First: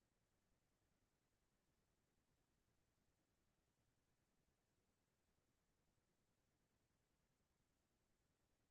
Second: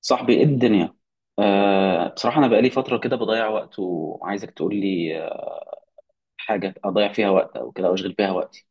صاحبي، ايه الدنيا؟ بصراحة أنا بقالي فترة كده بضيع وقت وعايزك تقول لي حاجة أضيع فيها وقت أو كده أو أشغل بيها وقتي.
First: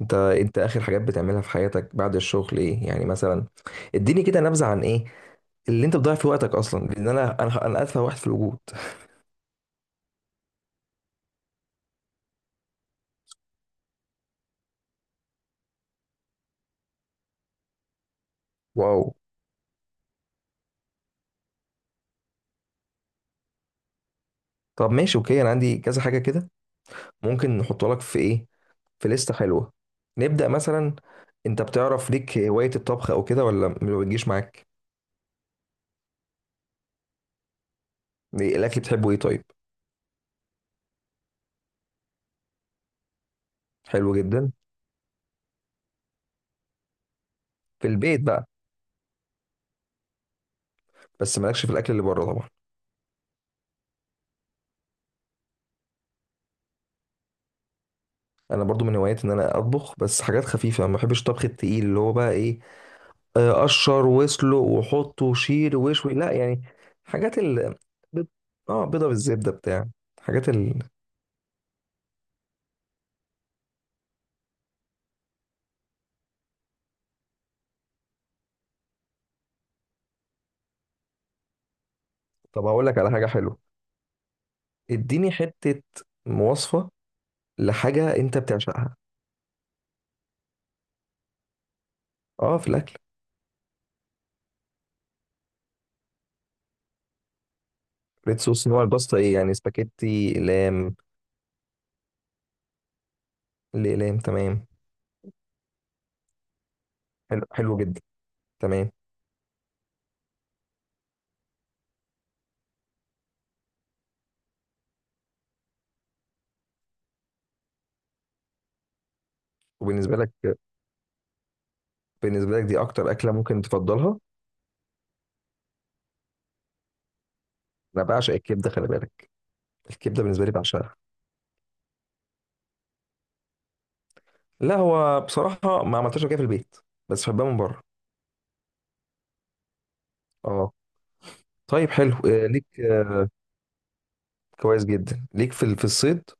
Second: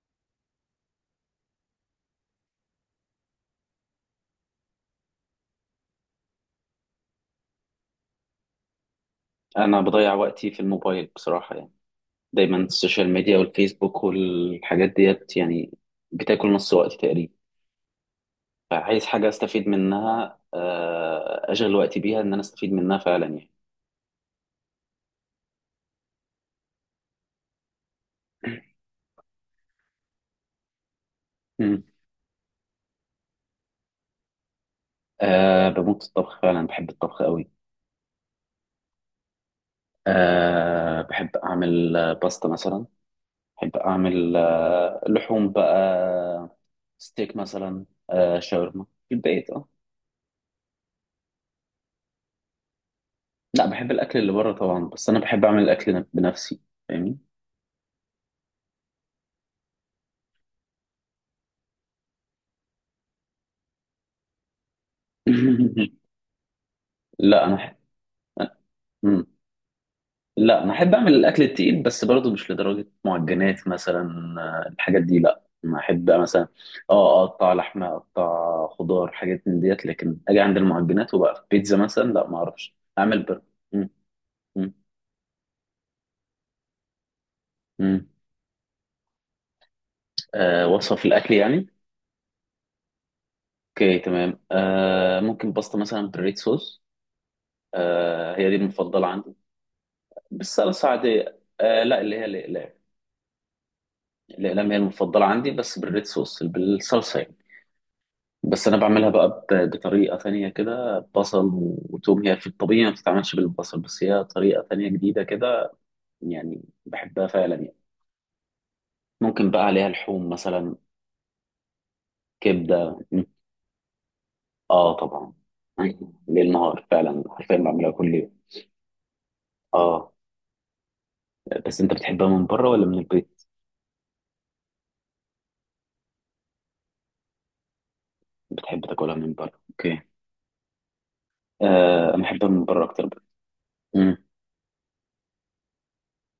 انت اخر حاجات بتعملها في حياتك بعد الشغل ايه؟ يعني مثلا اديني كده نبذه عن ايه اللي انت بتضيع فيه وقتك اصلا، لان انا اتفه واحد في الوجود. أنا بضيع وقتي في الموبايل بصراحة، يعني دايما السوشيال ميديا والفيسبوك والحاجات ديت، يعني بتاكل نص وقتي تقريبا. فعايز واو. حاجة أستفيد منها، أشغل وقتي بيها إن أنا أستفيد منها فعلا يعني. طب ماشي، اوكي، انا عندي كذا حاجه كده ممكن نحطها لك في ايه، في لسته حلوه. نبدا مثلا، انت مم. بتعرف ليك هوايه الطبخ او كده ولا ما بتجيش معاك؟ أه، بموت في الطبخ فعلا، بحب الطبخ قوي. ايه الاكل بتحبه ايه طيب؟ أه، بحب أعمل باستا مثلا. أحب حلو أعمل جدا، لحوم بقى. ستيك مثلا. في البيت آه، بقى؟ شاورما في البيت، اه. بس مالكش في الاكل اللي بره طبعا. لا، بحب الأكل اللي بره طبعا، بس أنا بحب أعمل الأكل بنفسي، فاهمني؟ انا برضو من هواياتي ان انا اطبخ، بس حاجات خفيفه، ما بحبش الطبخ التقيل اللي هو بقى ايه، قشر واسلق وحط وشيل وشوي، لا يعني. حاجات لا، أنا ال أحب. بيض- اه بيضه مم. بالزبده بتاع، حاجات لا، أنا ال. أحب أعمل الأكل التقيل، بس برضه مش لدرجة معجنات مثلا. الحاجات دي لا، أنا أحب مثلا اه أقطع لحمة، أقطع خضار، حاجات من ديت. لكن أجي عند المعجنات وبقى بيتزا مثلا، لا ما طب أعرفش هقول لك على أعمل حاجه بر. حلوه. مم. مم. اديني حته مواصفه مم. لحاجه انت بتعشقها. آه، وصفة في الأكل يعني. اه في الاكل. اوكي، تمام. ممكن باستا مثلا بالريد صوص. ريد هي دي صوص، نوع المفضله الباستا عندي. ايه يعني؟ سباكيتي، بالصلصه اقلام؟ عاديه، لا اللي هي الاقلام. الاقلام، تمام. الاقلام هي المفضله عندي، بس بالريد صوص، بالصلصه يعني. حلو، حلو جدا. بس انا تمام. بعملها بقى بطريقه تانية كده، بصل وتوم. هي في الطبيعي ما بتتعملش بالبصل، بس هي طريقه تانية جديده كده، يعني بحبها فعلا يعني. ممكن بقى عليها وبالنسبه لحوم لك، مثلا. بالنسبه لك دي كبده اكتر م. اكله ممكن تفضلها؟ اه، طبعا. ليل نهار، فعلا حرفيا بعملها انا كل يوم. بعشق الكبده، خلي بالك. اه، الكبده بالنسبه لي بعشقها. بس انت بتحبها من بره ولا من البيت؟ لا، هو بصراحه ما عملتهاش قبل كده في البيت، بس بحبها من بره. بتحب تاكلها من بره، اوكي. اه طيب، حلو. آه، انا بحبها من ليك بره اكتر. امم. كويس جدا ليك في في الصيد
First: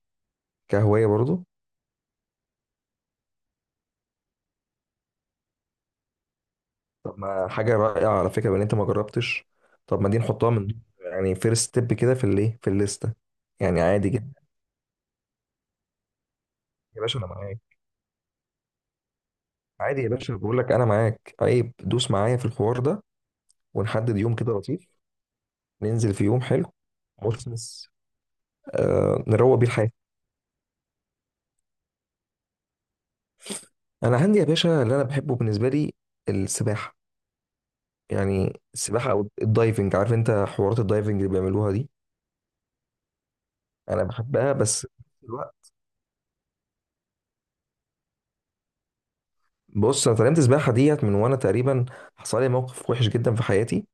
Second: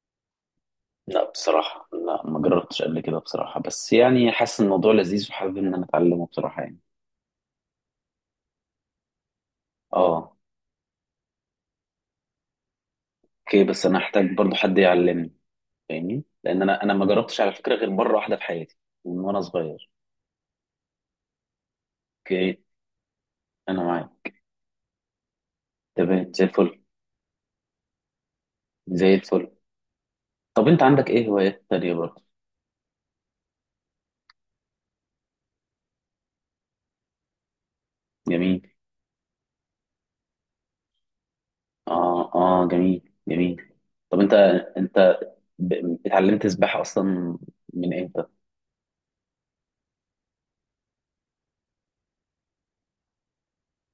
كهواية لا برضو؟ بصراحه، لا، ما جربتش قبل كده بصراحه، بس يعني حاسس إن الموضوع لذيذ، وحابب ان انا اتعلمه بصراحه يعني. طب ما حاجة رائعة على فكرة، بان انت ما جربتش. طب ما دي اه. نحطها من، يعني فيرست ستيب كده، في الايه، في الليستة. اوكي، يعني بس انا عادي هحتاج جدا. برضو حد يعلمني، فاهمني؟ لان انا يا ما باشا انا جربتش على معاك. فكره غير مره واحده في حياتي، من وانا صغير. عادي يا باشا، بقول لك انا معاك، عيب، دوس معايا في اوكي. الحوار ده. انا ونحدد معاك. يوم كده لطيف، ننزل في تمام، يوم زي حلو. الفل. مثمث. زي آه، الفل. نروق بيه الحياة. طب انت عندك ايه هوايات تانية برضه؟ انا عندي يا باشا اللي انا بحبه بالنسبة لي السباحة. يعني جميل، السباحة او الدايفنج، عارف انت حوارات الدايفنج اللي بيعملوها دي؟ اه، اه، جميل، جميل. انا طب انت بحبها، بس في انت نفس الوقت. اتعلمت سباحه اصلا من امتى؟ بص، انا اتعلمت السباحه ديت من وانا تقريبا، حصل لي موقف وحش جدا في حياتي،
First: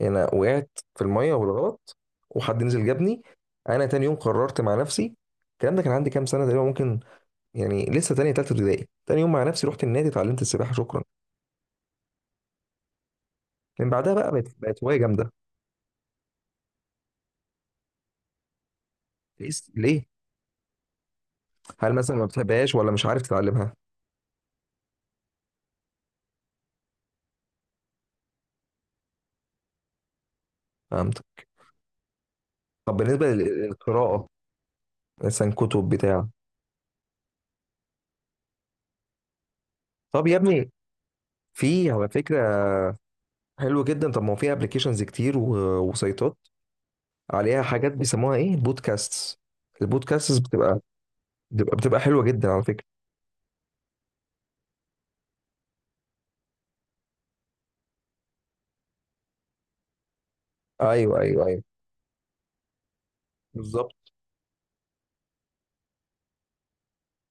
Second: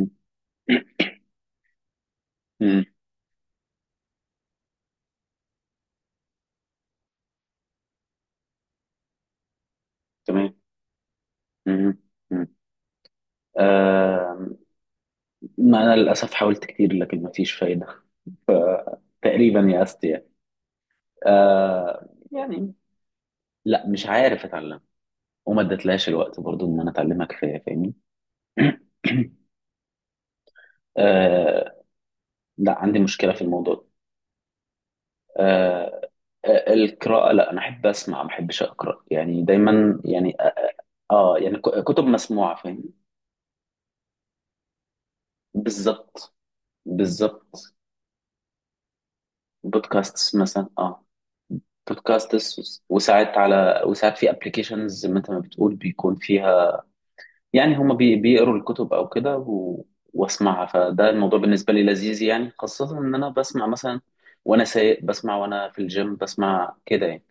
انا وقعت في الميه بالغلط وحد مم. نزل جابني. انا تاني يوم قررت مع نفسي، الكلام ده كان عندي كام سنه تقريبا، ممكن يعني لسه تانية تالتة ابتدائي، تاني يوم مع نفسي رحت النادي اتعلمت تمام. السباحه، شكرا. مم. مم. من بعدها بقى آه. بقت هوايه جامده. ما أنا للأسف حاولت كتير، لكن ما فيش فايدة. ليه؟ تقريبا يأست ليه؟ يعني. هل آه، مثلا ما يعني بتحبهاش ولا مش عارف تتعلمها؟ لا، مش عارف أتعلم، وما ادتلهاش الوقت برضو إن أنا أتعلمها كفاية، فاهمني؟ فهمت. آه. لا، طب عندي بالنسبه مشكلة في الموضوع ده. للقراءه، مثلا كتب آه. بتاع؟ القراءة لا، أنا أحب أسمع، ما أحبش أقرأ يعني، دايما طب يا يعني ابني، يعني في كتب على مسموعة، فكره، فاهم؟ حلو جدا. طب ما هو في ابلكيشنز كتير بالظبط، وسيطات، عليها بالظبط. حاجات بيسموها ايه، بودكاستس. بودكاست البودكاستس مثلا، بتبقى اه. بتبقى بتبقى حلوه بودكاست، جدا على فكره. وساعات على وساعات في ابلكيشنز زي ما انت ما بتقول، بيكون فيها يعني، هما بيقروا الكتب او كده واسمعها، فده ايوه الموضوع ايوه ايوه، بالنسبه لي لذيذ يعني، خاصه ان انا بسمع بالظبط. مثلا وانا سايق، بسمع وانا في الجيم، بسمع كده يعني.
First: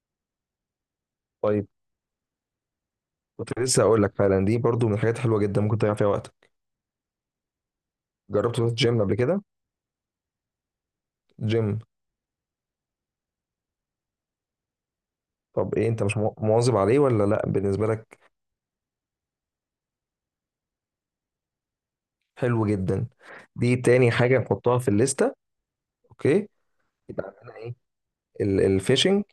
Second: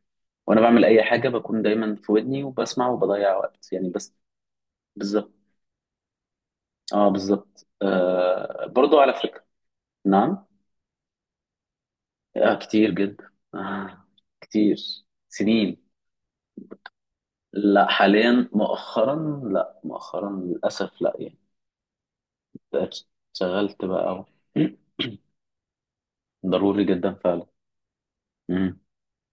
وانا بعمل اي حاجه بكون طيب دايما في ودني وبسمع، وبضيع كنت وقت لسه يعني اقول لك، بس. فعلا دي برضو من الحاجات بالظبط. الحلوه جدا ممكن تضيع فيها وقتك. اه، بالظبط، جربت تروح برضو جيم على قبل كده؟ فكره. نعم. جيم. آه، كتير جدا. كتير، طب سنين. ايه، انت مش مواظب عليه ولا لا لا، بالنسبه لك؟ حاليا مؤخرا، لا، مؤخرا للأسف، لا يعني. حلو بقيت جدا. دي شغلت تاني بقى حاجه نحطها في الليسته. اوكي، ضروري جدا يبقى فعلا. عندنا ايه، امم. الفishing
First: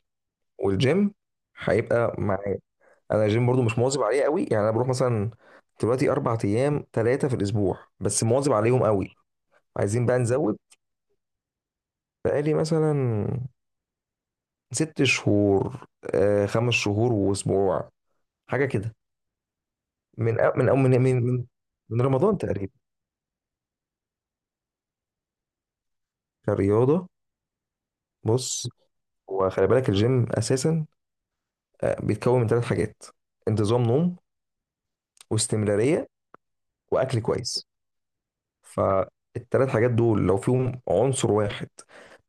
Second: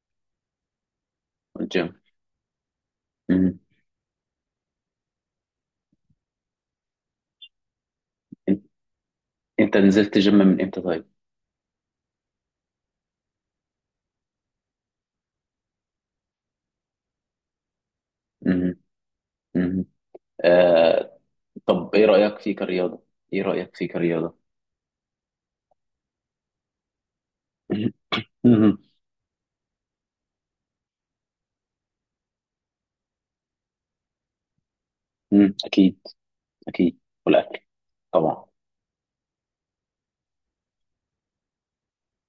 والجيم. الجيم. هيبقى مع، انا الجيم امم. برضو مش مواظب عليه قوي، يعني انا بروح مثلا دلوقتي 4 ايام 3 في الاسبوع، بس مواظب انت عليهم قوي. أنت عايزين نزلت بقى جيم نزود. من امتى طيب؟ بقالي مثلا 6 شهور، آه 5 شهور واسبوع، حاجه امم. كده. امم. من أو من أو من آه، من من طب من ايه رمضان رأيك فيه تقريبا. كرياضة؟ ايه رأيك فيه كرياضة؟ كرياضه، امم. بص، امم. وخلي بالك الجيم اساسا بيتكون من 3 حاجات: انتظام نوم، أمم، اكيد. واستمراريه، اكيد. واكل والاكل كويس. طبعا. فالتلات حاجات دول لو فيهم عنصر واحد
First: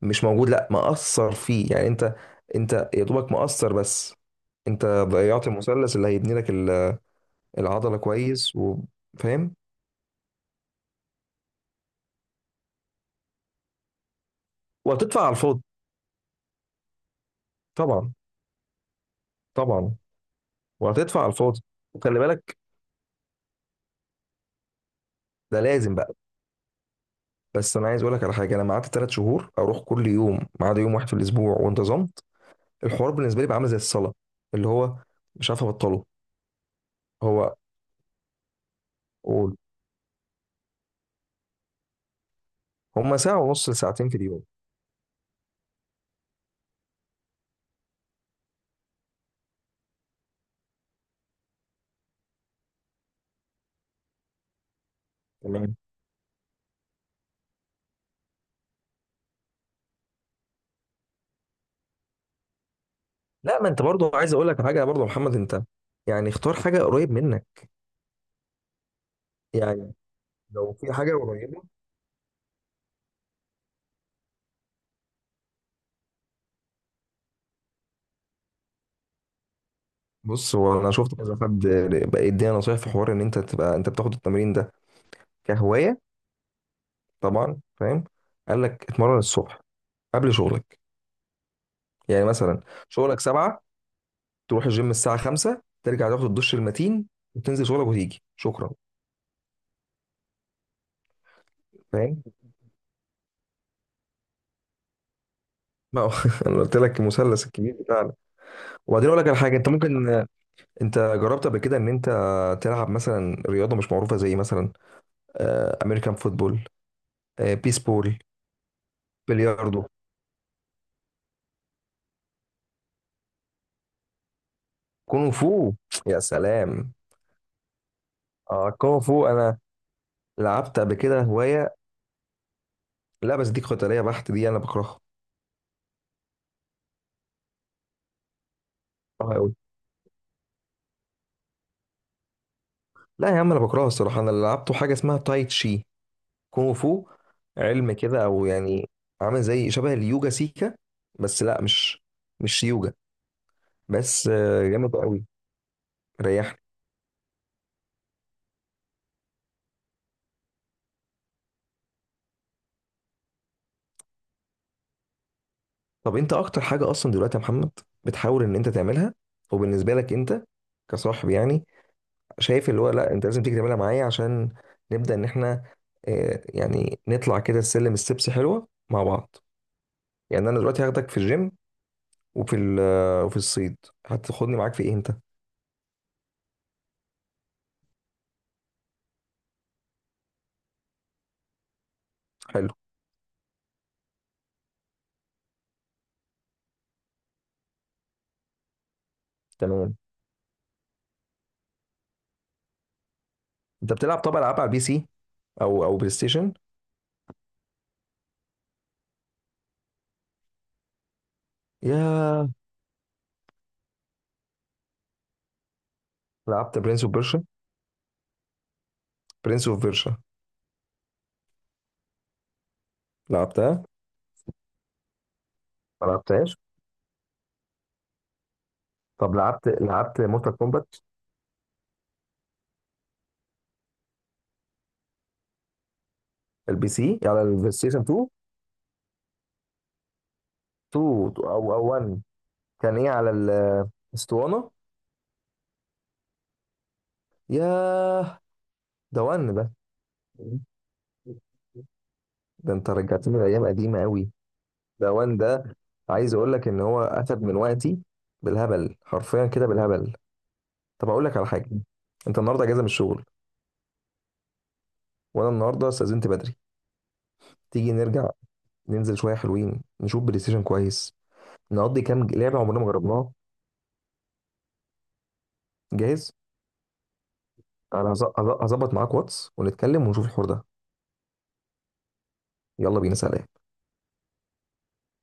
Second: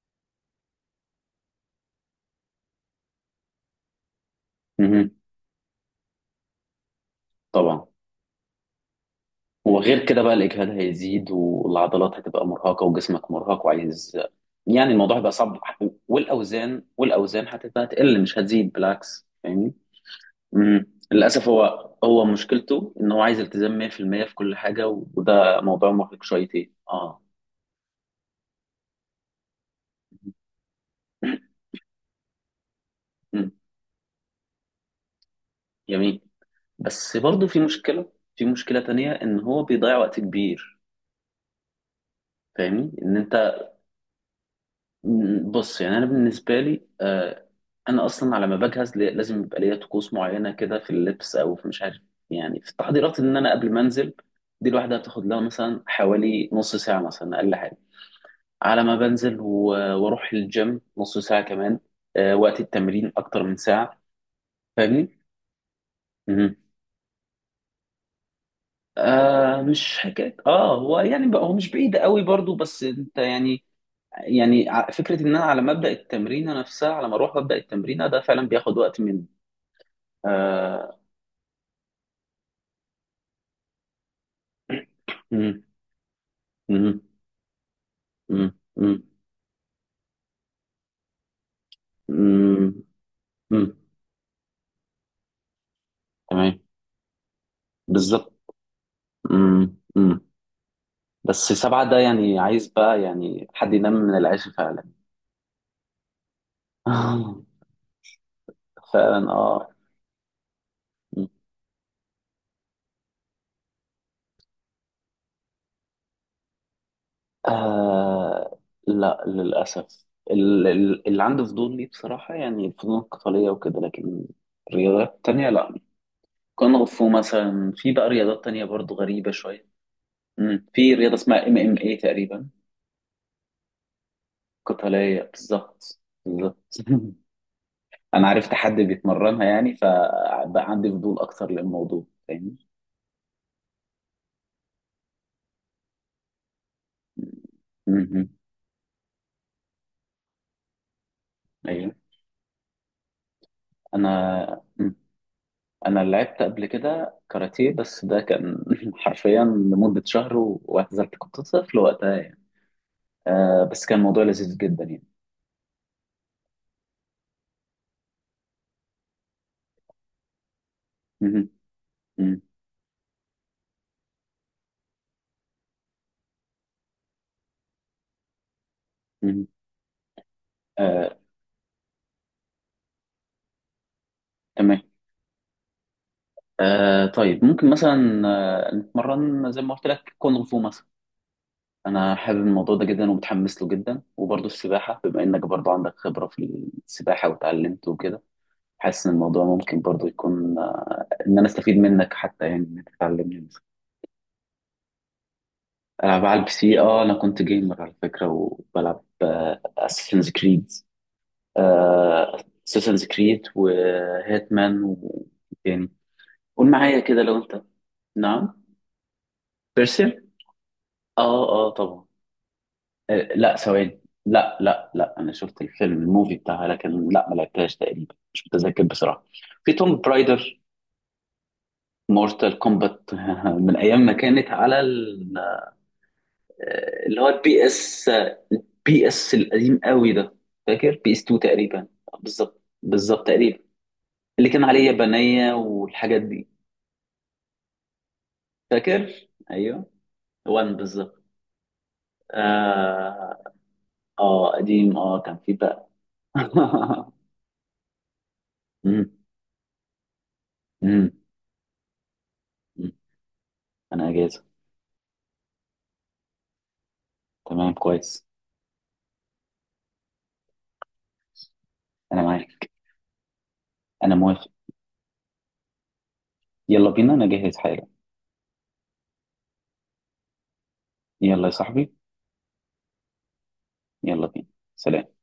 مش موجود، لا مأثر فيه، يعني انت، انت يا دوبك مأثر بس، انت امم، ضيعت المثلث اللي هيبني لك طبعا. العضلة كويس، وفاهم. وغير كده بقى الإجهاد هيزيد، والعضلات هتبقى مرهقة، وجسمك مرهق وعايز، يعني الموضوع وهتدفع على هيبقى صعب. الفاضي. والأوزان هتبقى طبعا، تقل مش هتزيد، بالعكس، فاهمني؟ طبعا. وهتدفع على للأسف الفاضي، هو، وخلي هو بالك، مشكلته إن هو عايز التزام 100% في المية في كل حاجة، وده ده موضوع لازم بقى. مرهق شويتين اه بس انا عايز اقول لك على حاجه، انا قعدت 3 شهور اروح كل يوم، ما عدا يوم واحد في الاسبوع، وانتظمت. الحوار بالنسبه لي مم. بقى عامل زي الصلاه، اللي هو مش عارف ابطله. جميل. بس برضه هو، في مشكلة تانية، إن قول. هو بيضيع وقت كبير، فاهمني؟ إن هما ساعه ونص لساعتين في اليوم. بص، يعني انا بالنسبه لي، انا اصلا على ما بجهز لازم يبقى ليا طقوس معينه كده، في اللبس او في مش عارف، يعني في التحضيرات، ان انا قبل ما انزل دي لوحدها بتاخد لها تمام. مثلا حوالي نص ساعه مثلا، اقل حاجه، على ما بنزل. واروح الجيم نص ساعه كمان. وقت التمرين اكتر من لا ما انت ساعه، برضو عايز اقول لك حاجه برضو يا فاهمني؟ محمد، انت يعني اختار مهم. حاجه قريب منك، يعني مش حكايه، لو في هو حاجه يعني بقى هو قريبه. مش بعيد قوي برضو، بس انت يعني، يعني فكره ان انا على ما ابدا التمرين نفسها، على ما اروح ابدا التمرين، ده فعلا بياخد وقت من. بص، هو انا آه. شفت كذا حد بقى يدينا نصايح في حوار ان انت تبقى انت بتاخد التمرين ده مم. كهوايه، مم. طبعا فاهم، مم. قال لك مم. اتمرن الصبح قبل شغلك. يعني مثلا مم. شغلك 7، مم. تروح الجيم الساعه 5، ترجع تاخد الدش تمام. المتين، وتنزل شغلك، وتيجي، بالظبط. شكرا. مم. مم. بس سبعة ده فاهم، يعني عايز بقى يعني حد ينام من العيش فعلا. ما هو انا قلت لك آه. المثلث الكبير بتاعنا. وبعدين اقول لك فعلا، على حاجه اه. انت ممكن، انت مم. جربت قبل كده ان انت تلعب مثلا رياضه مش معروفه، زي مثلا امريكان فوتبول، بيسبول، آه، لا بلياردو، للأسف، اللي عنده فضول ليه بصراحة، يعني الفنون القتالية وكده، لكن الرياضات كونغ التانية فو، لا. يا كونغ سلام. فو مثلا، في بقى رياضات تانية اه برضو كونغ فو، غريبة انا شوية. مم. لعبت في قبل رياضة كده اسمها ام هوايه. ام اي تقريبا. لا بس دي قتاليه بحت، دي انا بكرهها، قتالية، بالظبط. بالظبط. أنا عرفت حد بكرهها بيتمرنها قوي. يعني، فبقى عندي فضول أكتر للموضوع، فاهمني؟ لا يا عم انا بكرهها الصراحه، انا اللي لعبته حاجه اسمها تاي تشي، كونغ فو، علم كده مهم. او يعني، عامل زي شبه اليوجا سيكا، بس لا أيوه. مش، مش يوجا، بس أنا مم. جامد قوي، أنا لعبت ريحني. قبل كده كاراتيه، بس ده كان حرفيا لمدة شهر واعتزلت، كنت طفل وقتها يعني. آه، بس كان موضوع لذيذ جدا يعني. طب انت اكتر حاجه اصلا دلوقتي يا محمد بتحاول ان انت تعملها، وبالنسبه لك انت كصاحب مهم. يعني، مم. شايف اللي هو لا انت لازم تيجي تعملها معايا عشان نبدا ان احنا يعني نطلع كده السلم، ستيبس حلوه مع بعض. مم. يعني انا دلوقتي هاخدك آه. في الجيم، وفي وفي الصيد، هتاخدني معاك تمام. في ايه انت؟ طيب ممكن مثلا نتمرن زي ما قلت لك، كونغ فو مثلا. انا حابب حلو، الموضوع ده جدا، ومتحمس له جدا. وبرضه السباحه، بما انك برضه عندك خبره في السباحه، وتعلمت وكده، حاسس ان الموضوع ممكن تمام. برضه يكون ان انا استفيد منك حتى يعني، ان انت تعلمني. انت بتلعب طبعا العاب على البي سي او بلاي العب على البي ستيشن؟ سي، اه، انا كنت جيمر على فكره، وبلعب اساسنز كريد. يا، اساسنز كريد وهيتمان وتاني. قول لعبت معايا برنس اوف كده لو بيرشا؟ انت. نعم. برنس اوف بيرشا، بيرسيا، اه، اه، طبعا. لا لعبتها؟ ثواني. لا، لا، لا، انا شفت الفيلم، ما الموفي لعبتهاش. بتاعها، لكن لا، ما لعبتهاش تقريبا، مش متذكر بصراحه. طب لعبت، في توم لعبت مورتال برايدر. كومبات؟ مورتال كومبات، من ايام ما كانت على البي سي اللي هو على البي البلاي ستيشن اس. 2، بي اس القديم قوي ده. فاكر 2 بي اس 2 او تقريبا. او 1. بالظبط، كان ايه بالظبط على تقريبا. اللي كان الاسطوانه؟ عليه يابانيه والحاجات دي. ياه، ده فاكر. ون ده. ايوه. وان، بالظبط. ده انت رجعتني اه. لايام قديمه قوي. اه، قديم، ده كان وان في ده. بقى. عايز اقول لك ان هو اخد من وقتي بالهبل، مم. حرفيا كده بالهبل. طب مم. اقول لك على حاجه، انت النهارده اجازه من مم. الشغل، انا اجازه. وانا النهارده استاذنت بدري. تمام، تيجي كويس. نرجع ننزل شويه حلوين، نشوف بلاي ستيشن كويس، نقضي انا كام لعبه معاك. عمرنا ما جربناها. انا موافق. جاهز. يلا بينا، انا جاهز حالا. انا هظبط معاك واتس ونتكلم ونشوف الحوار ده. يلا يا صاحبي. يلا بينا، سلام. يلا بينا، سلام.